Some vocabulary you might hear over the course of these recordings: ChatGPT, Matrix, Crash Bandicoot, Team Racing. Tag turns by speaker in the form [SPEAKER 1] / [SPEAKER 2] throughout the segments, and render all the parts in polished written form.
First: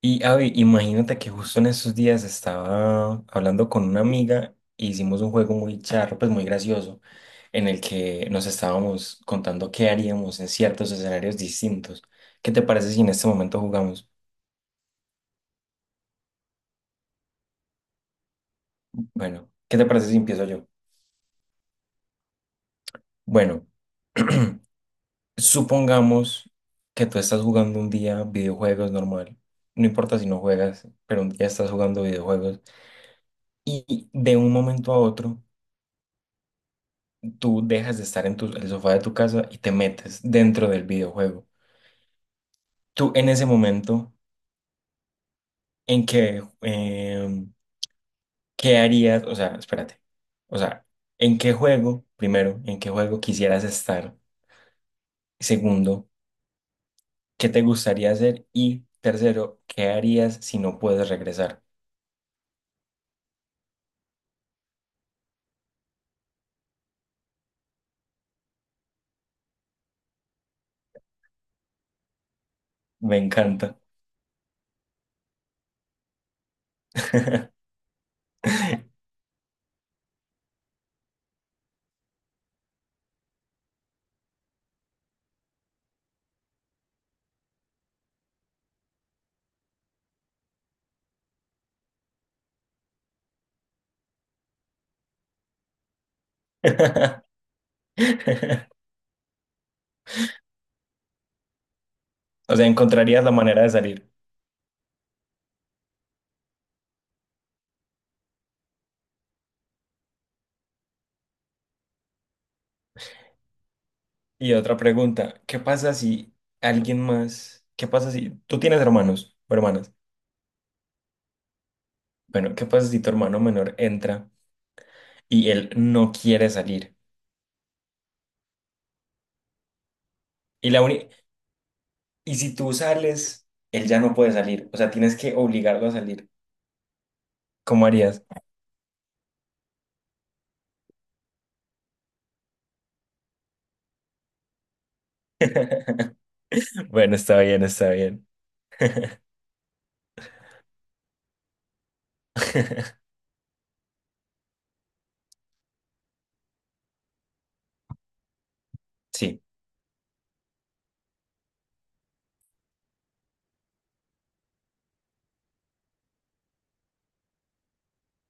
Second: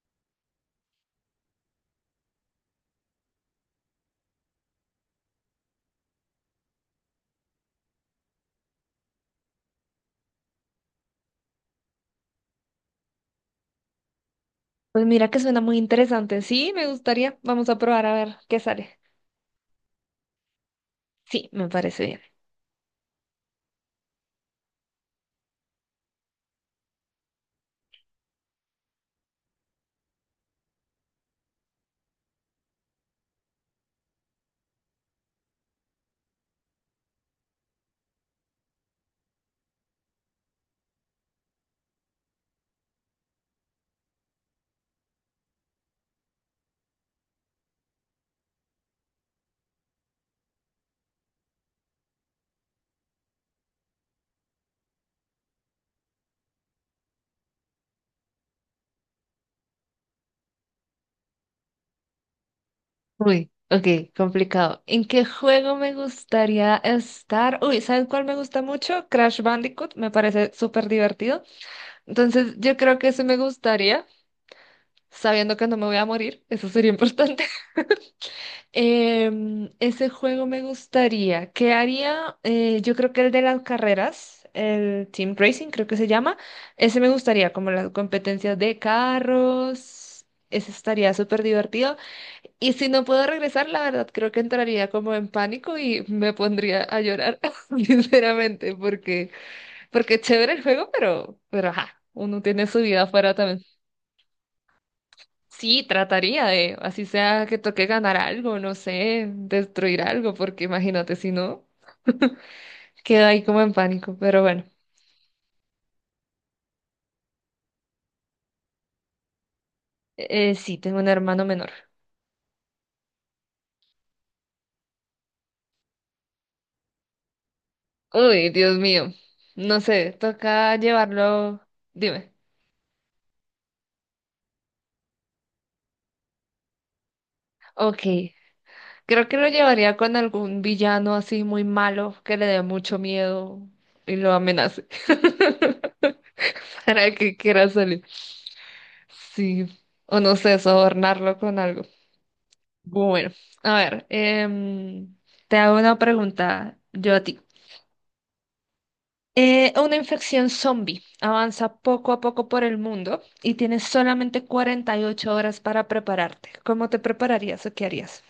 [SPEAKER 1] Y Avi, imagínate que justo en esos días estaba hablando con una amiga e hicimos un juego muy charro, pues muy gracioso, en el que nos estábamos contando qué haríamos en ciertos escenarios distintos. ¿Qué te parece si en este momento jugamos?
[SPEAKER 2] Pues mira que suena muy interesante. Sí, me gustaría. Vamos a probar a ver qué sale.
[SPEAKER 1] Bueno, ¿qué te parece si empiezo yo?
[SPEAKER 2] Sí, me parece bien.
[SPEAKER 1] Bueno, supongamos que tú estás jugando un día videojuegos normal. No importa si no juegas, pero un día estás jugando videojuegos y de un momento a otro tú dejas de estar en el sofá de tu casa y te metes dentro del videojuego. Tú en ese momento, ¿en qué, eh, qué harías? O sea, espérate. O sea, ¿en qué juego, primero, en qué juego quisieras estar? Segundo, ¿qué te gustaría hacer? Y tercero, ¿qué harías si no puedes regresar?
[SPEAKER 2] Uy, ok, complicado. ¿En qué juego me gustaría estar? Uy, ¿sabes cuál me gusta mucho? Crash Bandicoot, me parece súper divertido. Entonces, yo creo que
[SPEAKER 1] Me
[SPEAKER 2] ese me
[SPEAKER 1] encanta.
[SPEAKER 2] gustaría, sabiendo que no me voy a morir. Eso sería importante. Ese juego me gustaría. ¿Qué haría? Yo creo que el de las carreras, el Team Racing, creo que se llama. Ese me gustaría, como las competencias de carros. Ese estaría súper divertido. Y si no puedo regresar, la verdad, creo que entraría como en pánico y me pondría a llorar, sinceramente, porque es chévere el juego, pero ajá, uno
[SPEAKER 1] O sea,
[SPEAKER 2] tiene su vida
[SPEAKER 1] encontrarías la
[SPEAKER 2] afuera también.
[SPEAKER 1] manera de salir.
[SPEAKER 2] Sí, trataría de, así sea que toque ganar algo, no sé, destruir algo, porque imagínate, si no, queda ahí como en pánico. Pero
[SPEAKER 1] Y
[SPEAKER 2] bueno,
[SPEAKER 1] otra pregunta, ¿qué pasa si tú tienes hermanos o hermanas?
[SPEAKER 2] sí, tengo un hermano menor.
[SPEAKER 1] Bueno, ¿qué pasa si tu hermano menor entra y él no quiere salir?
[SPEAKER 2] Uy, Dios mío, no sé,
[SPEAKER 1] Y,
[SPEAKER 2] toca
[SPEAKER 1] la uni-
[SPEAKER 2] llevarlo, dime.
[SPEAKER 1] y si tú sales, él ya no puede salir. O sea, tienes que obligarlo a salir. ¿Cómo
[SPEAKER 2] Ok,
[SPEAKER 1] harías?
[SPEAKER 2] creo que lo llevaría con algún villano así muy malo que le dé mucho miedo y lo amenace para
[SPEAKER 1] Bueno,
[SPEAKER 2] que
[SPEAKER 1] está bien,
[SPEAKER 2] quiera
[SPEAKER 1] está
[SPEAKER 2] salir.
[SPEAKER 1] bien.
[SPEAKER 2] Sí, o no sé, sobornarlo con algo. Bueno, a ver, te hago una pregunta yo a ti.
[SPEAKER 1] Sí.
[SPEAKER 2] Una infección zombie avanza poco a poco por el mundo y tienes solamente 48 horas para prepararte. ¿Cómo te prepararías o qué harías?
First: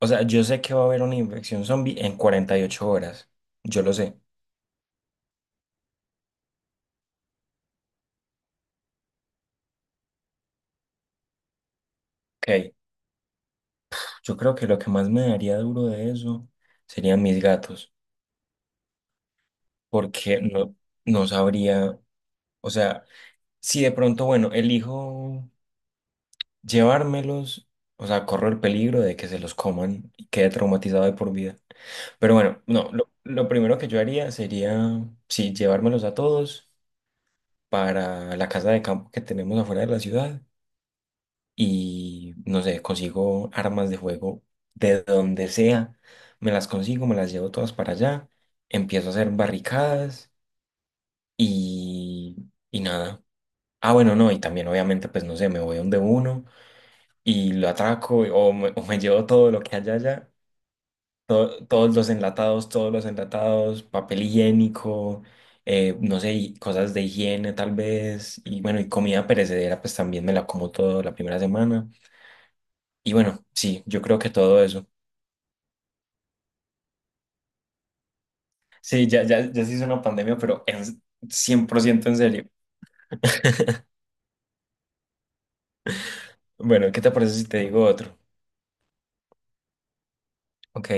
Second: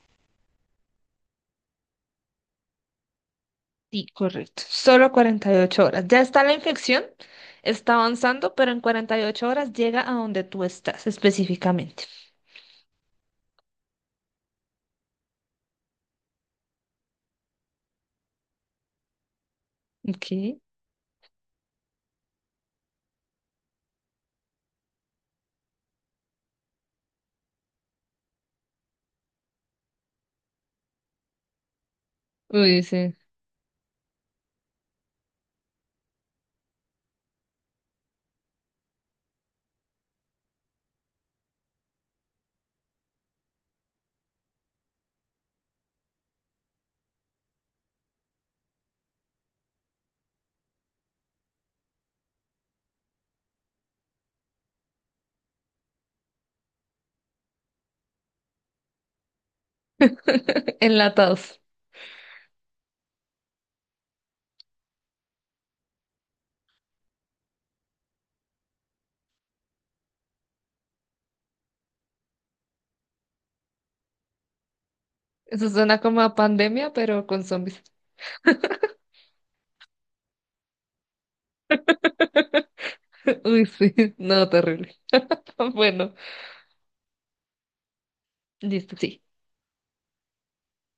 [SPEAKER 1] O sea, yo sé que va a haber una infección zombie en 48 horas. Yo lo
[SPEAKER 2] Sí,
[SPEAKER 1] sé.
[SPEAKER 2] correcto. Solo 48 horas. Ya está la infección, está avanzando, pero en 48 horas llega a donde tú estás específicamente.
[SPEAKER 1] Ok. Yo creo que lo que más me daría duro de eso serían mis gatos. Porque
[SPEAKER 2] Ok.
[SPEAKER 1] no, no sabría. O sea, si de pronto, bueno, elijo llevármelos, o sea, corro el peligro de que se los coman y quede traumatizado de por vida. Pero bueno,
[SPEAKER 2] Uy,
[SPEAKER 1] no, lo,
[SPEAKER 2] sí.
[SPEAKER 1] lo primero que yo haría sería, sí, llevármelos a todos para la casa de campo que tenemos afuera de la ciudad y, no sé, consigo armas de fuego de donde sea, me las consigo, me las llevo todas para allá, empiezo a hacer barricadas y, y nada. Ah, bueno, no, y también obviamente, pues no sé, me voy donde uno y lo atraco o me llevo todo lo que haya allá,
[SPEAKER 2] Enlatados.
[SPEAKER 1] todos los enlatados, papel higiénico, no sé, y cosas de higiene tal vez, y bueno, y comida perecedera, pues también me la como todo la primera semana. Y bueno, sí, yo creo que todo eso.
[SPEAKER 2] Eso suena como a pandemia, pero con zombies.
[SPEAKER 1] Sí, ya, ya, ya se hizo una pandemia, pero en 100% en serio.
[SPEAKER 2] Uy, sí, no, terrible. Bueno,
[SPEAKER 1] Bueno, ¿qué te parece si te digo otro?
[SPEAKER 2] listo, sí.
[SPEAKER 1] Ok,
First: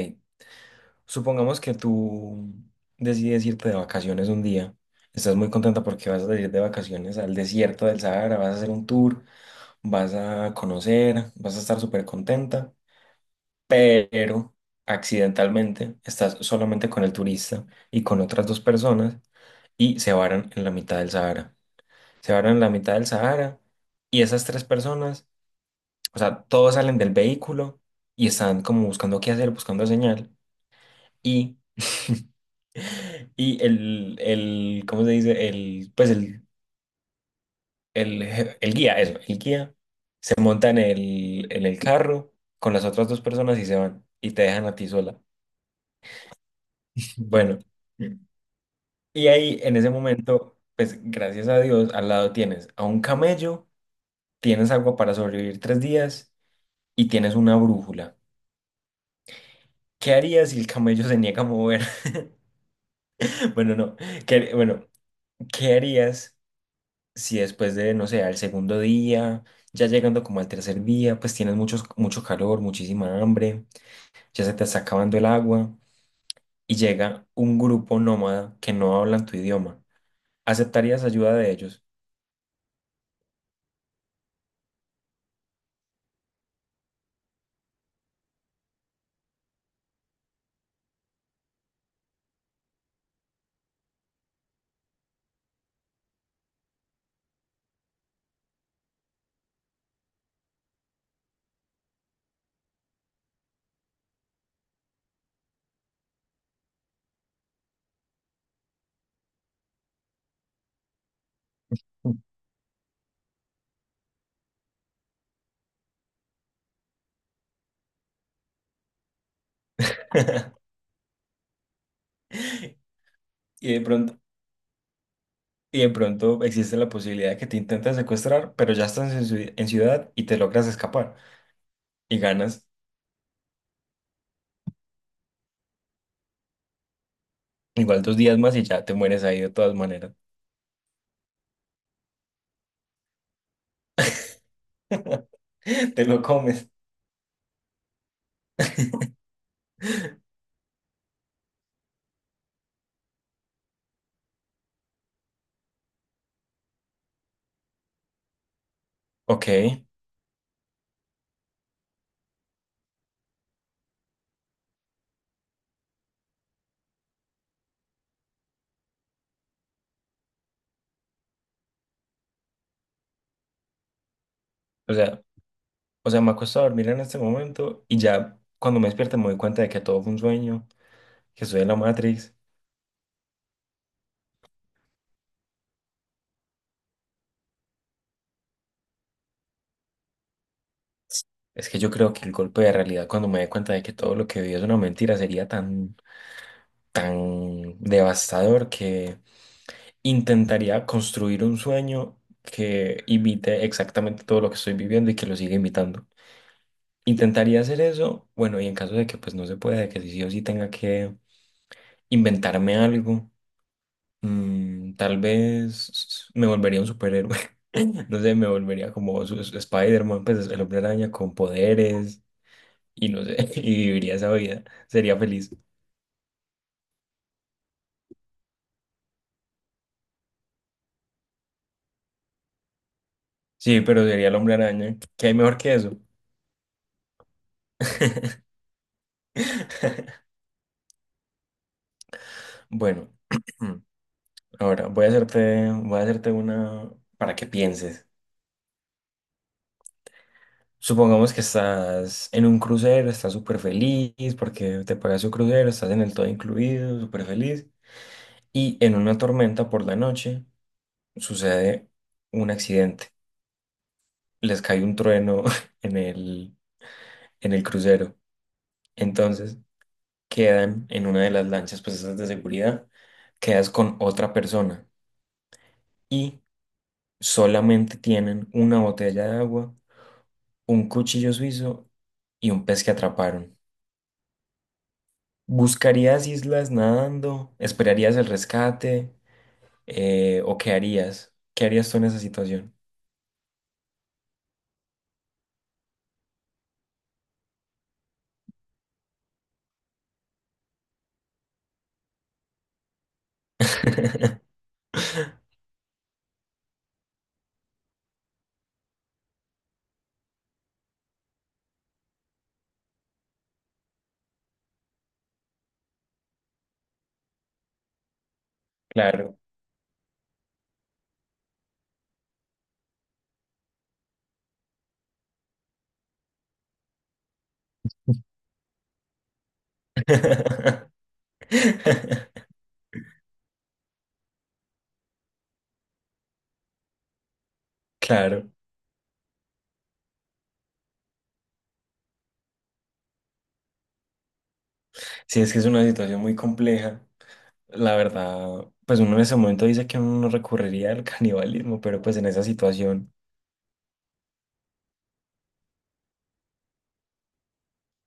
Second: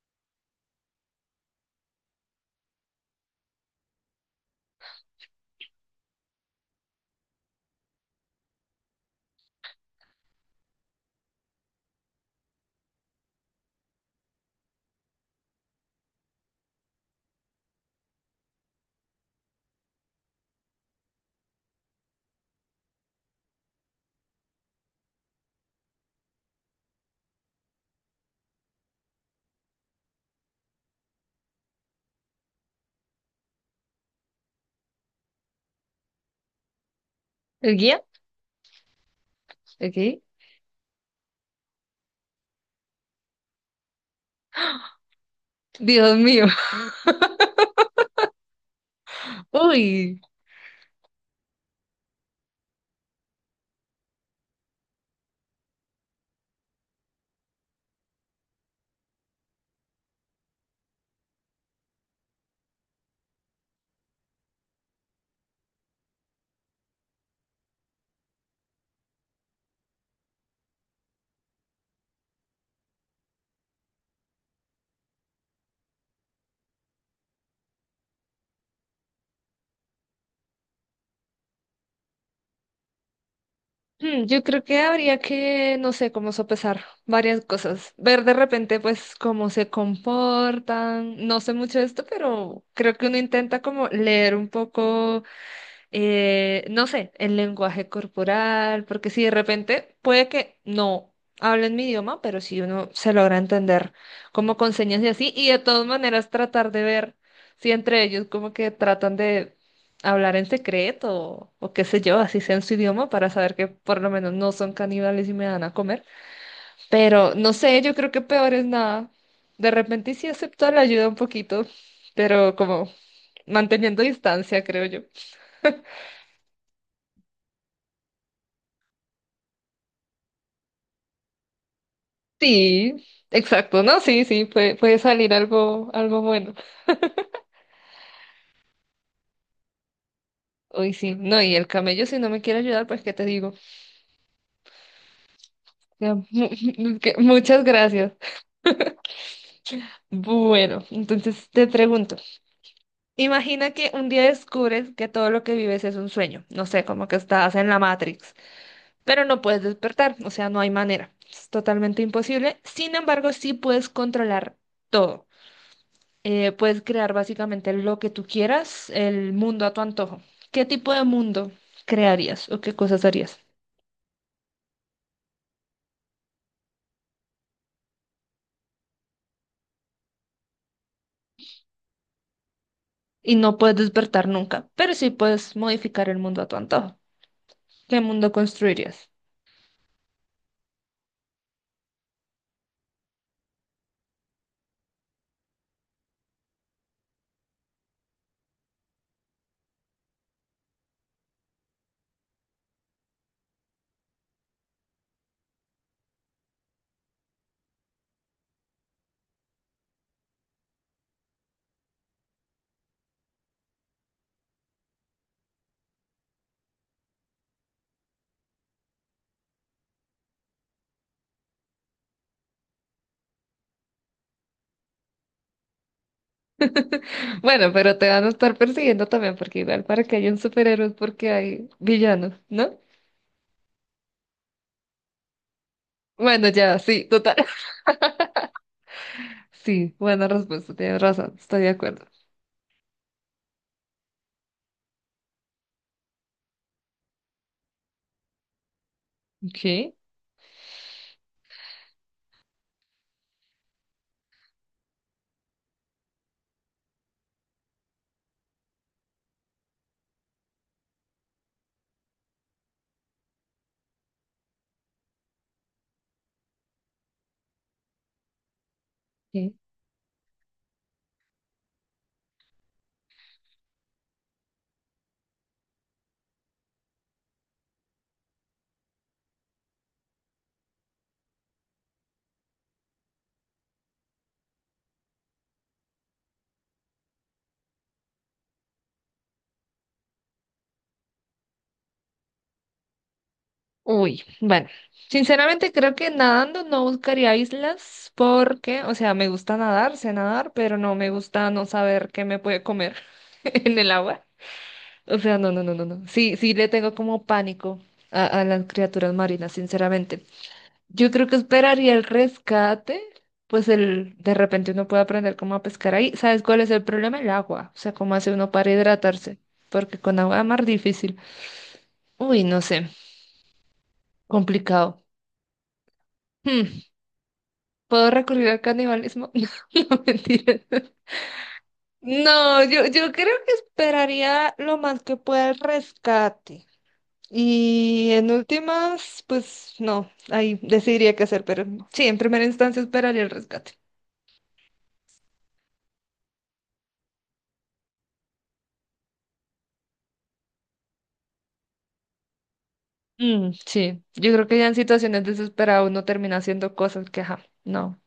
[SPEAKER 1] supongamos que tú decides irte de vacaciones un día. Estás muy contenta porque vas a ir de vacaciones al desierto del Sahara, vas a hacer un tour, vas a conocer, vas a estar súper contenta, pero accidentalmente estás solamente con el turista y con otras dos personas y se varan en la mitad del Sahara. Se varan en la mitad del Sahara y esas tres personas, o sea, todos salen del vehículo y están como buscando qué hacer, buscando señal. Y, y ¿cómo se dice? El, pues
[SPEAKER 2] ¿El guía?
[SPEAKER 1] el, je- el guía, eso, el guía
[SPEAKER 2] Ok.
[SPEAKER 1] se monta en el carro con las otras dos personas y se van y te dejan a ti sola.
[SPEAKER 2] Dios mío.
[SPEAKER 1] Bueno, y ahí en ese
[SPEAKER 2] Uy.
[SPEAKER 1] momento, pues gracias a Dios, al lado tienes a un camello, tienes agua para sobrevivir 3 días y tienes una brújula. ¿Qué harías si el camello se niega a mover? Bueno, no. ¿Qué, bueno, ¿qué harías si después de, no sé, al segundo día, ya llegando como al tercer día, pues tienes muchos, mucho calor, muchísima hambre, ya se te está acabando el agua y llega un grupo nómada que no hablan tu idioma. ¿Aceptarías ayuda de ellos?
[SPEAKER 2] Yo creo que habría que, no sé, cómo sopesar varias cosas. Ver de repente, pues, cómo se comportan. No sé mucho de esto, pero creo que uno intenta como leer un poco no sé, el lenguaje corporal, porque si de repente puede que no hablen mi idioma, pero si uno se logra entender como con señas y así, y de todas maneras tratar de ver si entre ellos como que tratan de hablar en secreto o qué sé yo, así sea en su idioma para saber que por lo menos no son caníbales y me dan a comer. Pero no sé, yo creo que peor es nada. De repente sí acepto la ayuda un poquito, pero como
[SPEAKER 1] Y de
[SPEAKER 2] manteniendo
[SPEAKER 1] pronto,
[SPEAKER 2] distancia, creo yo.
[SPEAKER 1] y de pronto existe la posibilidad de que te intenten secuestrar, pero ya estás en ciudad y te logras escapar y ganas
[SPEAKER 2] Sí, exacto, no, sí, sí, puede salir algo, algo bueno.
[SPEAKER 1] igual 2 días más y ya te mueres ahí de todas maneras.
[SPEAKER 2] Uy, sí, no, y el camello si no me quiere ayudar, pues qué te digo.
[SPEAKER 1] Te
[SPEAKER 2] Ya,
[SPEAKER 1] lo comes.
[SPEAKER 2] Muchas gracias. Bueno, entonces te pregunto, imagina que un día descubres que todo lo que vives es un sueño, no sé, como que estás en la Matrix, pero no
[SPEAKER 1] Ok.
[SPEAKER 2] puedes despertar, o sea, no hay manera, es totalmente imposible. Sin embargo, sí puedes controlar todo. Puedes crear básicamente lo que tú quieras, el mundo a tu antojo. ¿Qué tipo de mundo crearías o qué cosas harías?
[SPEAKER 1] O sea, O sea, me acuesto a dormir en este momento y ya cuando me despierto me doy cuenta de que todo fue un sueño, que soy de la Matrix.
[SPEAKER 2] Y no puedes despertar nunca, pero sí puedes modificar el mundo a tu antojo. ¿Qué mundo construirías?
[SPEAKER 1] Es que yo creo que el golpe de realidad cuando me dé cuenta de que todo lo que vi es una mentira sería tan, tan devastador que intentaría construir un sueño que imite exactamente todo lo que estoy viviendo y que lo siga imitando. Intentaría hacer eso, bueno, y en caso de que pues no se pueda, de que sí o sí tenga que inventarme algo. Mm, tal vez me volvería un superhéroe. No sé, me volvería como Spider-Man, pues el hombre araña con poderes y no sé, y viviría esa vida. Sería feliz.
[SPEAKER 2] Bueno, pero te van a estar persiguiendo también, porque igual para que haya un superhéroe es porque hay villanos, ¿no?
[SPEAKER 1] Sí, pero sería el hombre araña. ¿Qué hay mejor que eso?
[SPEAKER 2] Bueno, ya, sí, total. Sí, buena respuesta, tienes razón, estoy de acuerdo.
[SPEAKER 1] Bueno, ahora voy a hacerte una para que pienses.
[SPEAKER 2] Ok,
[SPEAKER 1] Supongamos que estás en un crucero, estás súper feliz porque te pagas un crucero, estás en el todo incluido, súper feliz. Y en una tormenta por la noche sucede un accidente. Les cae un trueno en el crucero.
[SPEAKER 2] ok.
[SPEAKER 1] Entonces quedan en una de las lanchas, pues esas de seguridad, quedas con otra persona y solamente tienen una botella de agua, un cuchillo suizo y un pez que atraparon. ¿Buscarías islas nadando? ¿Esperarías el rescate? ¿O qué harías? ¿Qué harías tú en esa situación?
[SPEAKER 2] Uy, bueno, sinceramente creo que nadando no buscaría islas porque, o sea, me gusta nadar, sé nadar, pero no me gusta no saber qué me puede comer en el agua. O sea, no, no, no, no, no. Sí, sí le tengo como pánico a las criaturas marinas, sinceramente. Yo creo que esperaría el rescate, pues el, de repente uno puede aprender cómo a pescar ahí. ¿Sabes cuál es el problema? El agua, o sea, cómo hace uno para hidratarse,
[SPEAKER 1] Claro.
[SPEAKER 2] porque con agua más difícil. Uy, no sé, complicado. Hmm. ¿Puedo recurrir al canibalismo? No, no, mentira. No, yo creo que esperaría lo más que pueda el rescate. Y en
[SPEAKER 1] Claro.
[SPEAKER 2] últimas, pues no, ahí decidiría qué hacer, pero sí, en primera instancia esperaría el rescate.
[SPEAKER 1] Sí, es que es una situación muy compleja. La verdad, pues uno en ese momento dice que uno no recurriría al canibalismo, pero pues en esa situación
[SPEAKER 2] Mm, sí, yo, creo que ya en situaciones desesperadas uno termina haciendo cosas que, ajá, no,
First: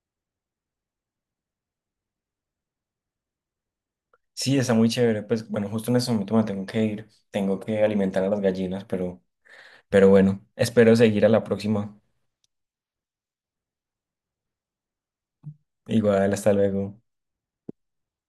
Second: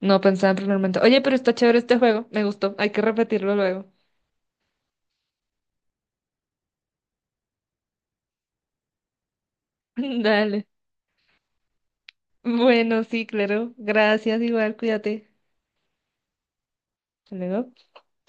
[SPEAKER 2] no pensaba en primer momento. Oye, pero está chévere este juego, me gustó, hay que repetirlo luego.
[SPEAKER 1] sí está muy chévere. Pues bueno, justo en ese momento me tengo que ir, tengo que alimentar a las gallinas, pero bueno,
[SPEAKER 2] Dale.
[SPEAKER 1] espero seguir a la próxima.
[SPEAKER 2] Bueno, sí, claro. Gracias, igual, cuídate.
[SPEAKER 1] Igual, hasta luego.
[SPEAKER 2] Hasta luego.